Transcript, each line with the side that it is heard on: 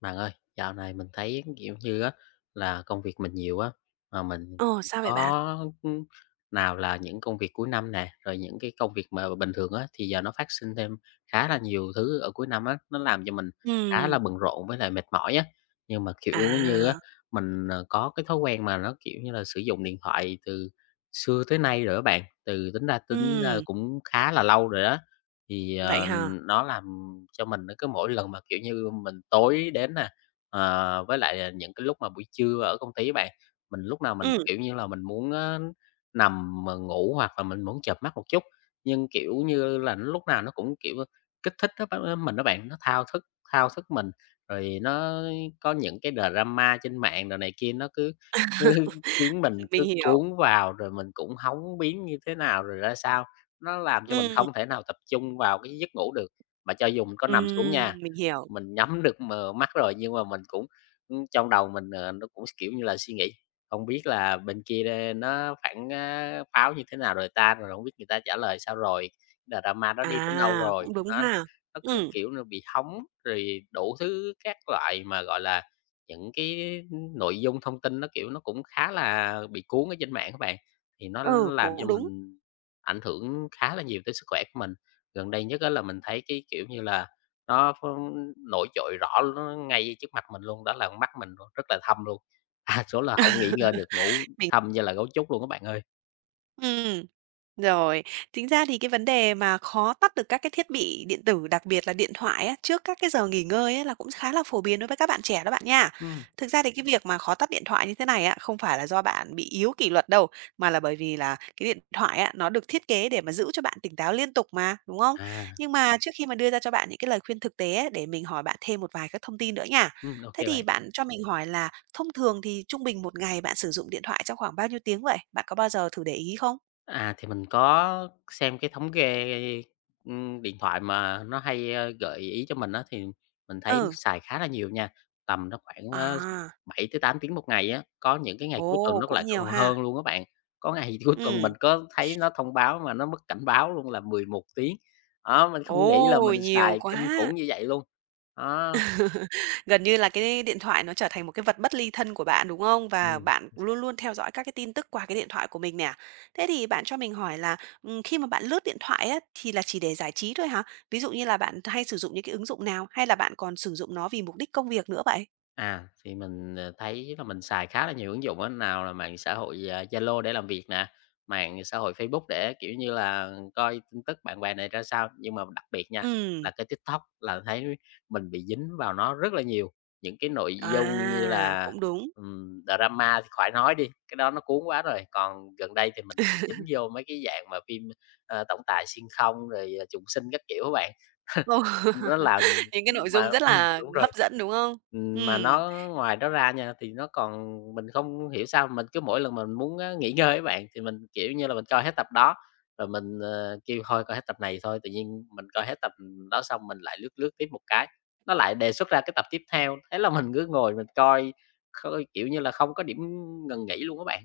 left: Bạn ơi, dạo này mình thấy, kiểu như á, là công việc mình nhiều á, mà mình
right: Ồ, sao vậy bạn?
left: có nào là những công việc cuối năm nè, rồi những cái công việc mà bình thường á, thì giờ nó phát sinh thêm khá là nhiều thứ ở cuối năm á, nó làm cho mình khá là
right: Ừm,
left: bận rộn với lại mệt mỏi á. Nhưng mà, kiểu như á,
right: à,
left: mình, có cái thói quen mà nó, kiểu như là, sử dụng điện thoại từ xưa tới nay rồi đó bạn, từ tính ra
right: ừm,
left: cũng khá là lâu rồi đó. Thì,
right: vậy
left: ờ
right: hả?
left: nó làm cho mình nó cứ mỗi lần mà, kiểu như, mình tối đến nè, với lại, những cái lúc mà buổi trưa ở công ty á bạn, mình lúc nào,
right: Ừm,
left: kiểu như là, mình muốn á nằm mà ngủ hoặc là mình muốn chợp mắt một chút, nhưng, kiểu như là, nó lúc nào nó cũng, kiểu, kích thích á bạn mình á bạn, nó thao thức mình, rồi nó có những cái drama trên mạng đồ này kia nó cứ cứ khiến mình cứ
right: mình hiểu.
left: cuốn vào, rồi mình cũng hóng biến như thế nào rồi ra sao, nó làm cho mình
right: Ừm,
left: không thể nào tập trung vào cái giấc ngủ được. Mà cho dù mình có nằm xuống nha,
right: ừm, mình hiểu.
left: mình nhắm được mờ mắt rồi, nhưng mà mình cũng, trong đầu mình, nó cũng kiểu như là, suy nghĩ, không biết là bên kia đê nó phản, pháo như thế nào rồi ta, rồi không biết người ta trả lời sao rồi, là drama đó đi đến đâu
right: À,
left: rồi.
right: cũng đúng
left: Đó,
right: ha.
left: nó cứ,
right: Ừm,
left: kiểu là, bị hóng rồi đủ thứ các loại mà, gọi là, những cái nội dung thông tin nó, kiểu, nó cũng khá là bị cuốn ở trên mạng các bạn, thì nó
right: ừ,
left: làm cho
right: cũng đúng.
left: mình ảnh hưởng khá là nhiều tới sức khỏe của mình. Gần đây nhất á là mình thấy cái, kiểu như là, nó phun nổi trội rõ nó ngay trước mặt mình luôn, đó là con mắt mình luôn, rất là thâm luôn, đa số là không nghỉ ngơi được, ngủ
right: Mình
left: thâm như là gấu trúc luôn các bạn ơi.
right: Ừm, rồi. Chính ra thì cái vấn đề mà khó tắt được các cái thiết bị điện tử, đặc biệt là điện thoại á, trước các cái giờ nghỉ ngơi á, là cũng khá là phổ biến đối với các bạn trẻ đó bạn nha.
left: Ừm.
right: Thực ra thì cái việc mà khó tắt điện thoại như thế này á, không phải là do bạn bị yếu kỷ luật đâu, mà là bởi vì là cái điện thoại á, nó được thiết kế để mà giữ cho bạn tỉnh táo liên tục mà, đúng không?
left: À,
right: Nhưng mà trước khi mà đưa ra cho bạn những cái lời khuyên thực tế á, để mình hỏi bạn thêm một vài các thông tin nữa nha.
left: ô
right: Thế thì
left: bạn.
right: bạn cho mình hỏi là thông thường thì trung bình một ngày bạn sử dụng điện thoại trong khoảng bao nhiêu tiếng vậy? Bạn có bao giờ thử để ý không?
left: À, thì mình có xem cái thống kê, điện thoại mà nó hay, gợi ý cho mình đó thì mình thấy nó
right: Ừ,
left: xài khá là nhiều nha, tầm nó khoảng,
right: à,
left: 7 tới 8 tiếng một ngày á, có những cái ngày cuối tuần
right: ồ,
left: nó lại
right: cũng nhiều
left: còn
right: ha.
left: hơn luôn các bạn. Có ngày cuối tuần mình
right: Ừm,
left: có thấy nó thông báo mà nó mất cảnh báo luôn là 11 tiếng, đó, mình không
right: ồ,
left: nghĩ là mình
right: nhiều
left: xài kinh
right: quá.
left: khủng như vậy luôn. Đó.
right: Gần như là cái điện thoại nó trở thành một cái vật bất ly thân của bạn, đúng không? Và
left: Ừm.
right: bạn luôn luôn theo dõi các cái tin tức qua cái điện thoại của mình nè. Thế thì bạn cho mình hỏi là, khi mà bạn lướt điện thoại á, thì là chỉ để giải trí thôi hả? Ví dụ như là bạn hay sử dụng những cái ứng dụng nào? Hay là bạn còn sử dụng nó vì mục đích công việc nữa vậy?
left: À, thì mình, thấy là mình xài khá là nhiều ứng dụng á, nào là mạng xã hội, Zalo để làm việc nè, mạng xã hội Facebook để, kiểu như là, coi tin tức bạn bè này ra sao. Nhưng mà đặc biệt nha, là
right: Ừm,
left: cái TikTok là thấy mình bị dính vào nó rất là nhiều, những cái nội dung như
right: à,
left: là,
right: cũng đúng.
left: drama thì khỏi nói đi, cái đó nó cuốn quá rồi. Còn gần đây thì mình bị dính vô mấy cái dạng mà phim, tổng tài xuyên không rồi, trùng sinh các kiểu các bạn,
right: Ừ,
left: nó làm
right: những cái nội
left: mà
right: dung rất là
left: đúng rồi.
right: hấp dẫn, đúng không?
left: Mà
right: Ừm.
left: nó ngoài đó ra nha, thì nó còn mình không hiểu sao mình cứ mỗi lần mình muốn á nghỉ ngơi á bạn, thì mình, kiểu như là, mình coi hết tập đó, rồi mình, kêu thôi coi hết tập này thôi, tự nhiên mình coi hết tập đó xong mình lại lướt lướt tiếp một cái, nó lại đề xuất ra cái tập tiếp theo, thế là mình cứ ngồi mình coi, coi, kiểu như là, không có điểm ngừng nghỉ luôn các bạn.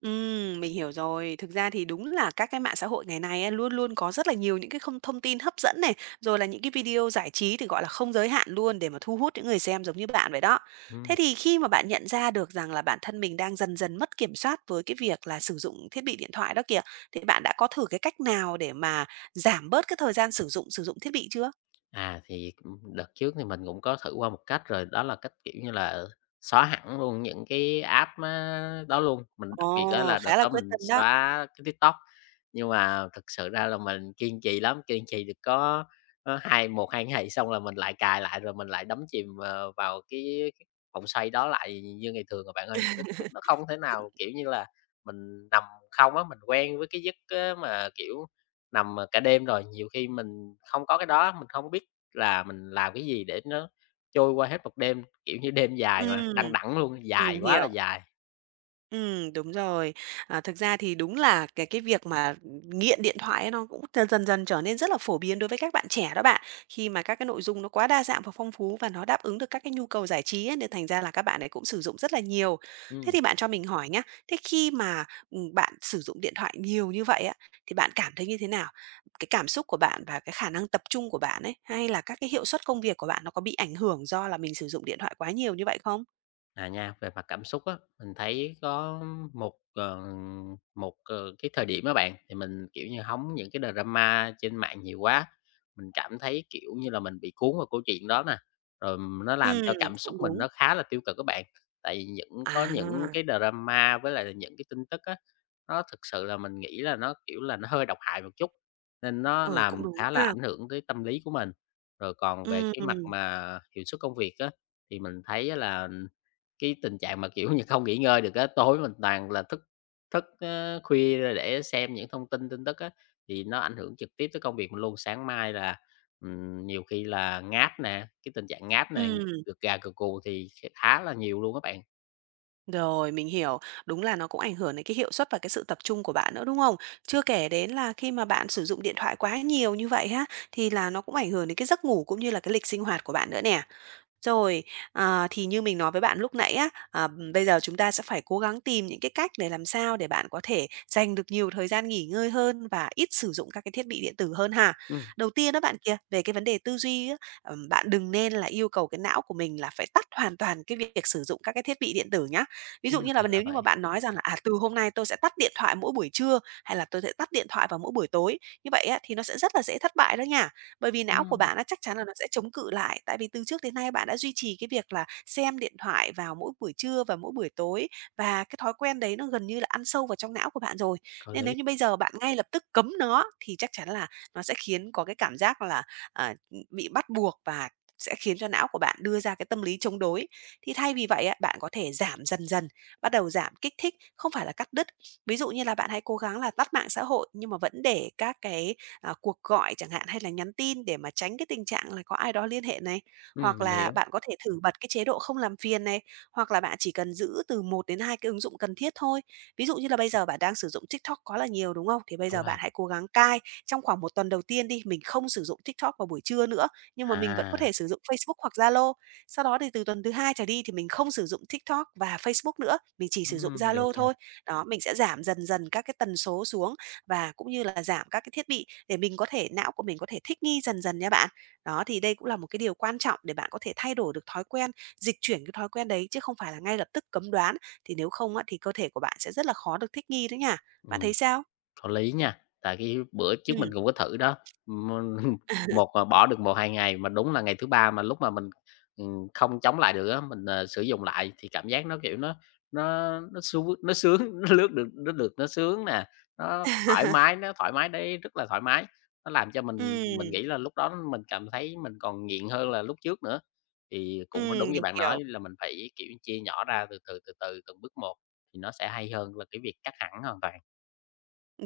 right: Mình hiểu rồi. Thực ra thì đúng là các cái mạng xã hội ngày nay á, luôn luôn có rất là nhiều những cái không thông tin hấp dẫn này, rồi là những cái video giải trí thì, gọi là, không giới hạn luôn để mà thu hút những người xem giống như bạn vậy đó.
left: Ừm.
right: Thế thì khi mà bạn nhận ra được rằng là bản thân mình đang dần dần mất kiểm soát với cái việc là sử dụng thiết bị điện thoại đó kìa, thì bạn đã có thử cái cách nào để mà giảm bớt cái thời gian sử dụng thiết bị chưa?
left: À, thì, đợt trước thì mình cũng có thử qua một cách rồi, đó là cách, kiểu như là, xóa hẳn luôn những cái app á đó luôn. Mình đặc biệt đó
right: Ồ,
left: là đợt
right: khá là
left: đó
right: quyết
left: mình
right: tâm đó.
left: xóa cái TikTok, nhưng mà thực sự ra là mình kiên trì lắm, kiên trì được có, 2 ngày xong là mình lại cài lại, rồi mình lại đắm chìm, vào cái vòng xoay đó lại như ngày thường rồi bạn ơi. Nó nó không thể nào, kiểu như là, mình nằm không á, mình quen với cái giấc á mà, kiểu Nằm, cả đêm rồi, nhiều khi mình không có cái đó, mình không biết là mình làm cái gì để nó trôi qua hết một đêm, kiểu như, đêm dài mà, đằng
right: Ừm,
left: đẵng luôn, dài
right: mình
left: quá là
right: hiểu.
left: dài.
right: Đúng rồi. À, thực ra thì đúng là cái việc mà nghiện điện thoại ấy nó cũng dần dần dần trở nên rất là phổ biến đối với các bạn trẻ đó bạn. Khi mà các cái nội dung nó quá đa dạng và phong phú và nó đáp ứng được các cái nhu cầu giải trí ấy, nên thành ra là các bạn ấy cũng sử dụng rất là nhiều. Thế
left: Ừm.
right: thì bạn cho mình hỏi nhá, thế khi mà, bạn sử dụng điện thoại nhiều như vậy á, thì bạn cảm thấy như thế nào? Cái cảm xúc của bạn và cái khả năng tập trung của bạn ấy, hay là các cái hiệu suất công việc của bạn nó có bị ảnh hưởng do là mình sử dụng điện thoại quá nhiều như vậy không?
left: À, nha, về mặt cảm xúc á, mình thấy có một, ờ, một, cái thời điểm á bạn, thì mình, kiểu như, hóng những cái drama trên mạng nhiều quá, mình cảm thấy, kiểu như là, mình bị cuốn vào câu chuyện đó nè, rồi nó làm
right: Ừm,
left: cho cảm xúc
right: cũng
left: mình
right: đúng.
left: nó khá là tiêu cực các bạn. Tại vì có những
right: À.
left: cái drama với lại là những cái tin tức á, nó thực sự là mình nghĩ là nó, kiểu là, nó hơi độc hại một chút, nên nó
right: Ừ, cũng
left: làm
right: đúng
left: khá là
right: ha.
left: ảnh hưởng tới tâm lý của mình. Rồi còn về cái mặt
right: Ừm,
left: mà hiệu suất công việc á, thì mình thấy á là cái tình trạng mà, kiểu như, không nghỉ ngơi được á, tối mình toàn là thức thức, ơ, khuya ra để xem những thông tin tin tức á, thì nó ảnh hưởng trực tiếp tới công việc mình luôn. Sáng mai là, nhiều khi là ngáp nè, cái tình trạng ngáp này
right: ừm,
left: được gà gật gù thì khá là nhiều luôn các bạn.
right: rồi, mình hiểu. Đúng là nó cũng ảnh hưởng đến cái hiệu suất và cái sự tập trung của bạn nữa, đúng không? Chưa kể đến là khi mà bạn sử dụng điện thoại quá nhiều như vậy ha, thì là nó cũng ảnh hưởng đến cái giấc ngủ cũng như là cái lịch sinh hoạt của bạn nữa nè. Rồi, à, thì như mình nói với bạn lúc nãy á, bây giờ chúng ta sẽ phải cố gắng tìm những cái cách để làm sao để bạn có thể dành được nhiều thời gian nghỉ ngơi hơn và ít sử dụng các cái thiết bị điện tử hơn ha.
left: Ừm.
right: Đầu tiên đó bạn kia, về cái vấn đề tư duy á, bạn đừng nên là yêu cầu cái não của mình là phải tắt hoàn toàn cái việc sử dụng các cái thiết bị điện tử nhá. Ví
left: Ừm,
right: dụ như là
left: ra là
right: nếu như mà
left: vậy.
right: bạn nói rằng là, à, từ hôm nay tôi sẽ tắt điện thoại mỗi buổi trưa hay là tôi sẽ tắt điện thoại vào mỗi buổi tối, như vậy á, thì nó sẽ rất là dễ thất bại đó nha. Bởi vì não của
left: Ừm.
right: bạn á, chắc chắn là nó sẽ chống cự lại, tại vì từ trước đến nay bạn đã duy trì cái việc là xem điện thoại vào mỗi buổi trưa và mỗi buổi tối, và cái thói quen đấy nó gần như là ăn sâu vào trong não của bạn rồi.
left: Có
right: Nên
left: lý.
right: nếu như bây giờ bạn ngay lập tức cấm nó thì chắc chắn là nó sẽ khiến có cái cảm giác là, à, bị bắt buộc và sẽ khiến cho não của bạn đưa ra cái tâm lý chống đối. Thì thay vì vậy á, bạn có thể giảm dần dần, bắt đầu giảm kích thích, không phải là cắt đứt. Ví dụ như là bạn hãy cố gắng là tắt mạng xã hội nhưng mà vẫn để các cái cuộc gọi chẳng hạn hay là nhắn tin để mà tránh cái tình trạng là có ai đó liên hệ này.
left: Ừm,
right: Hoặc
left: mình
right: là
left: hiểu,
right: bạn có thể thử bật cái chế độ không làm phiền này, hoặc là bạn chỉ cần giữ từ một đến 2 cái ứng dụng cần thiết thôi. Ví dụ như là bây giờ bạn đang sử dụng TikTok quá là nhiều, đúng không? Thì bây
left: đúng
right: giờ
left: rồi.
right: bạn hãy cố gắng cai trong khoảng một tuần đầu tiên đi, mình không sử dụng TikTok vào buổi trưa nữa, nhưng mà mình vẫn có
left: À,
right: thể sử dụng Facebook hoặc Zalo. Sau đó thì từ tuần thứ hai trở đi thì mình không sử dụng TikTok và Facebook nữa, mình chỉ sử dụng
left: được
right: Zalo
left: nha.
right: thôi. Đó, mình sẽ giảm dần dần các cái tần số xuống và cũng như là giảm các cái thiết bị để mình có thể não của mình có thể thích nghi dần dần nha bạn. Đó, thì đây cũng là một cái điều quan trọng để bạn có thể thay đổi được thói quen, dịch chuyển cái thói quen đấy chứ không phải là ngay lập tức cấm đoán, thì nếu không á, thì cơ thể của bạn sẽ rất là khó được thích nghi đấy nha. Bạn
left: Ừm.
right: thấy sao?
left: Có lý nha, tại cái bữa
right: Ừ.
left: trước mình cũng có thử đó, mình một là bỏ được một hai ngày mà đúng là ngày thứ 3 mà lúc mà mình, không chống lại được á, mình, sử dụng lại thì cảm giác nó, kiểu, nó sướng, nó lướt được nó sướng nè, nó thoải mái đấy rất là thoải mái. Nó làm cho mình
right: Ừ.
left: nghĩ là lúc đó mình cảm thấy mình còn nghiện hơn là lúc trước nữa. Thì cũng đúng như
right: Mình
left: bạn
right: hiểu.
left: nói là mình phải, kiểu, chia nhỏ ra từ từ, từ từ, từng bước một thì nó sẽ hay hơn là cái việc cắt hẳn hoàn toàn.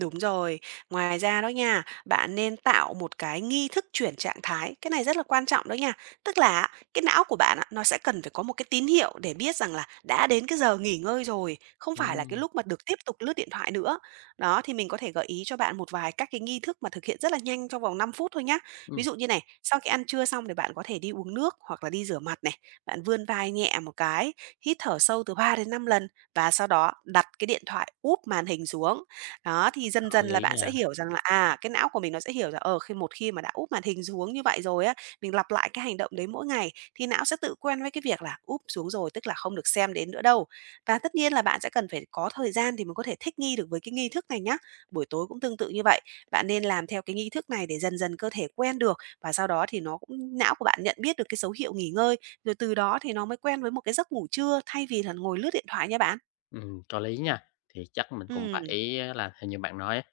right: Đúng rồi. Ngoài ra đó nha, bạn nên tạo một cái nghi thức chuyển trạng thái, cái này rất là quan trọng đó nha. Tức là á, cái não của bạn á, nó sẽ cần phải có một cái tín hiệu để biết rằng là đã đến cái giờ nghỉ ngơi rồi, không phải là cái
left: Ừm.
right: lúc mà được tiếp tục lướt điện thoại nữa. Đó, thì mình có thể gợi ý cho bạn một vài các cái nghi thức mà thực hiện rất là nhanh trong vòng 5 phút thôi nhá. Ví
left: Ừm,
right: dụ như này, sau khi ăn trưa xong thì bạn có thể đi uống nước hoặc là đi rửa mặt này, bạn vươn vai nhẹ một cái, hít thở sâu từ 3 đến 5 lần và sau đó đặt cái điện thoại úp màn hình xuống. Đó, thì dần
left: có
right: dần là
left: lý
right: bạn sẽ
left: nha,
right: hiểu rằng là, cái não của mình nó sẽ hiểu rằng, khi một khi mà đã úp màn hình xuống như vậy rồi á, mình lặp lại cái hành động đấy mỗi ngày thì não sẽ tự quen với cái việc là úp xuống rồi, tức là không được xem đến nữa đâu. Và tất nhiên là bạn sẽ cần phải có thời gian thì mình có thể thích nghi được với cái nghi thức này nhá. Buổi tối cũng tương tự như vậy, bạn nên làm theo cái nghi thức này để dần dần cơ thể quen được và sau đó thì nó cũng não của bạn nhận biết được cái dấu hiệu nghỉ ngơi, rồi từ đó thì nó mới quen với một cái giấc ngủ trưa thay vì là ngồi lướt điện thoại nha bạn.
left: có lý nha. Thì chắc mình cũng phải
right: Ừ.
left: là theo như bạn nói á,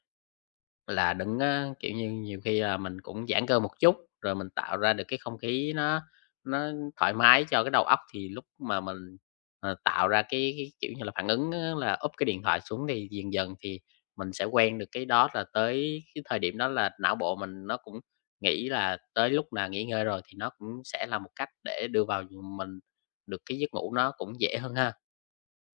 left: là đừng á, kiểu như, nhiều khi là mình cũng giãn cơ một chút, rồi mình tạo ra được cái không khí nó thoải mái cho cái đầu óc, thì lúc mà mình, tạo ra cái, kiểu như là, phản ứng á là úp cái điện thoại xuống thì dần dần thì mình sẽ quen được cái đó, là tới cái thời điểm đó là não bộ mình nó cũng nghĩ là tới lúc là nghỉ ngơi rồi, thì nó cũng sẽ là một cách để đưa vào mình được cái giấc ngủ nó cũng dễ hơn ha.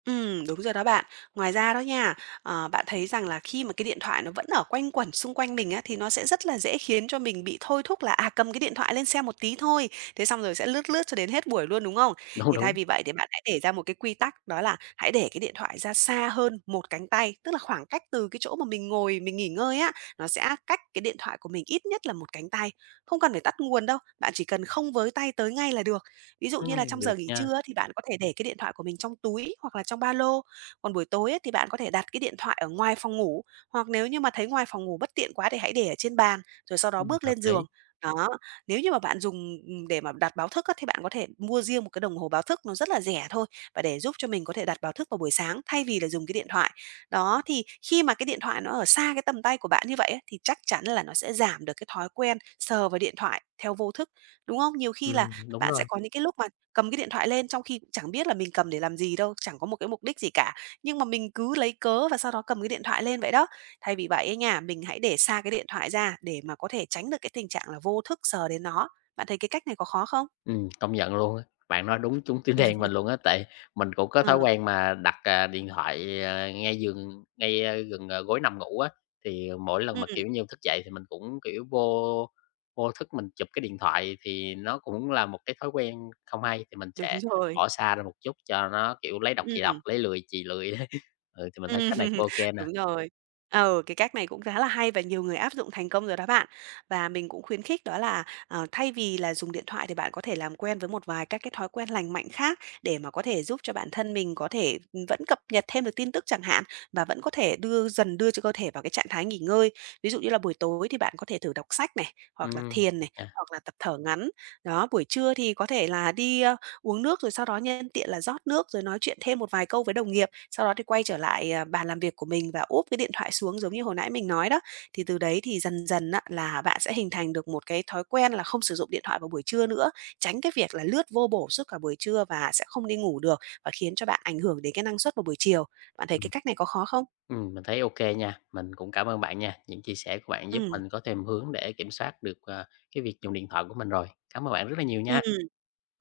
right: Đúng rồi đó bạn. Ngoài ra đó nha, bạn thấy rằng là khi mà cái điện thoại nó vẫn ở quanh quẩn xung quanh mình á, thì nó sẽ rất là dễ khiến cho mình bị thôi thúc là, cầm cái điện thoại lên xem một tí thôi, thế xong rồi sẽ lướt lướt cho đến hết buổi luôn, đúng không?
left: Đúng,
right: Thì thay
left: đúng.
right: vì vậy thì bạn hãy để ra một cái quy tắc, đó là hãy để cái điện thoại ra xa hơn một cánh tay, tức là khoảng cách từ cái chỗ mà mình ngồi mình nghỉ ngơi á, nó sẽ cách cái điện thoại của mình ít nhất là một cánh tay. Không cần phải tắt nguồn đâu, bạn chỉ cần không với tay tới ngay là được. Ví dụ như là trong
left: Được
right: giờ nghỉ
left: nha.
right: trưa á, thì bạn có thể để cái điện thoại của mình trong túi hoặc là trong ba lô, còn buổi tối á, thì bạn có thể đặt cái điện thoại ở ngoài phòng ngủ, hoặc nếu như mà thấy ngoài phòng ngủ bất tiện quá thì hãy để ở trên bàn, rồi sau đó
left: Ừm,
right: bước
left: hợp
right: lên
left: lý.
right: giường. Đó, nếu như mà bạn dùng, để mà đặt báo thức á, thì bạn có thể mua riêng một cái đồng hồ báo thức, nó rất là rẻ thôi, và để giúp cho mình có thể đặt báo thức vào buổi sáng thay vì là dùng cái điện thoại. Đó, thì khi mà cái điện thoại nó ở xa cái tầm tay của bạn như vậy á, thì chắc chắn là nó sẽ giảm được cái thói quen sờ vào điện thoại theo vô thức, đúng không? Nhiều khi là
left: Ừm, đúng
right: bạn sẽ
left: rồi.
right: có những cái lúc mà cầm cái điện thoại lên trong khi cũng chẳng biết là mình cầm để làm gì đâu, chẳng có một cái mục đích gì cả, nhưng mà mình cứ lấy cớ và sau đó cầm cái điện thoại lên vậy đó. Thay vì vậy ấy nha, mình hãy để xa cái điện thoại ra để mà có thể tránh được cái tình trạng là vô thức sờ đến nó. Bạn thấy cái cách này có khó không?
left: Ừm, công nhận luôn á. Bạn nói đúng trúng tim đen mình luôn á, tại mình cũng có thói
right: Ừm. Ờ,
left: quen mà đặt, điện thoại, ngay giường ngay, gần, gối nằm ngủ á, thì mỗi lần mà, kiểu như, thức dậy thì mình cũng, kiểu, vô vô thức mình chụp cái điện thoại thì nó cũng là một cái thói quen không hay, thì mình
right: Đúng
left: sẽ
right: rồi,
left: bỏ xa ra một chút cho nó, kiểu, lấy đọc thì đọc,
right: ừm.
left: lấy lười thì lười. Ừ, thì mình
right: Ừm,
left: thấy cách này cũng ô kê nè.
right: đúng rồi. Ừ, cái cách này cũng khá là hay và nhiều người áp dụng thành công rồi đó bạn. Và mình cũng khuyến khích đó là, thay vì là dùng điện thoại thì bạn có thể làm quen với một vài các cái thói quen lành mạnh khác để mà có thể giúp cho bản thân mình có thể, ừ, vẫn cập nhật thêm được tin tức chẳng hạn, và vẫn có thể đưa dần cho cơ thể vào cái trạng thái nghỉ ngơi. Ví dụ như là buổi tối thì bạn có thể thử đọc sách này, hoặc là
left: Ừm,
right: thiền
left: được
right: này,
left: nha.
right: hoặc là tập thở ngắn. Đó, buổi trưa thì có thể là đi, uống nước rồi sau đó nhân tiện là rót nước rồi nói chuyện thêm một vài câu với đồng nghiệp. Sau đó thì quay trở lại, à, bàn làm việc của mình và úp cái điện thoại xuống giống như hồi nãy mình nói đó. Thì từ đấy thì dần dần á là bạn sẽ hình thành được một cái thói quen là không sử dụng điện thoại vào buổi trưa nữa, tránh cái việc là lướt vô bổ suốt cả buổi trưa và sẽ không đi ngủ được và khiến cho bạn ảnh hưởng đến cái năng suất vào buổi chiều. Bạn thấy cái
left: Ừm.
right: cách này có khó không?
left: Mình thấy ok nha. Mình cũng cảm ơn bạn nha. Những chia sẻ của bạn giúp
right: Ừ,
left: mình có thêm hướng để kiểm soát được, cái việc dùng điện thoại của mình rồi. Cảm ơn bạn rất là nhiều
right: ừm,
left: nha.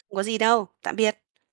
right: không có gì đâu. Tạm biệt.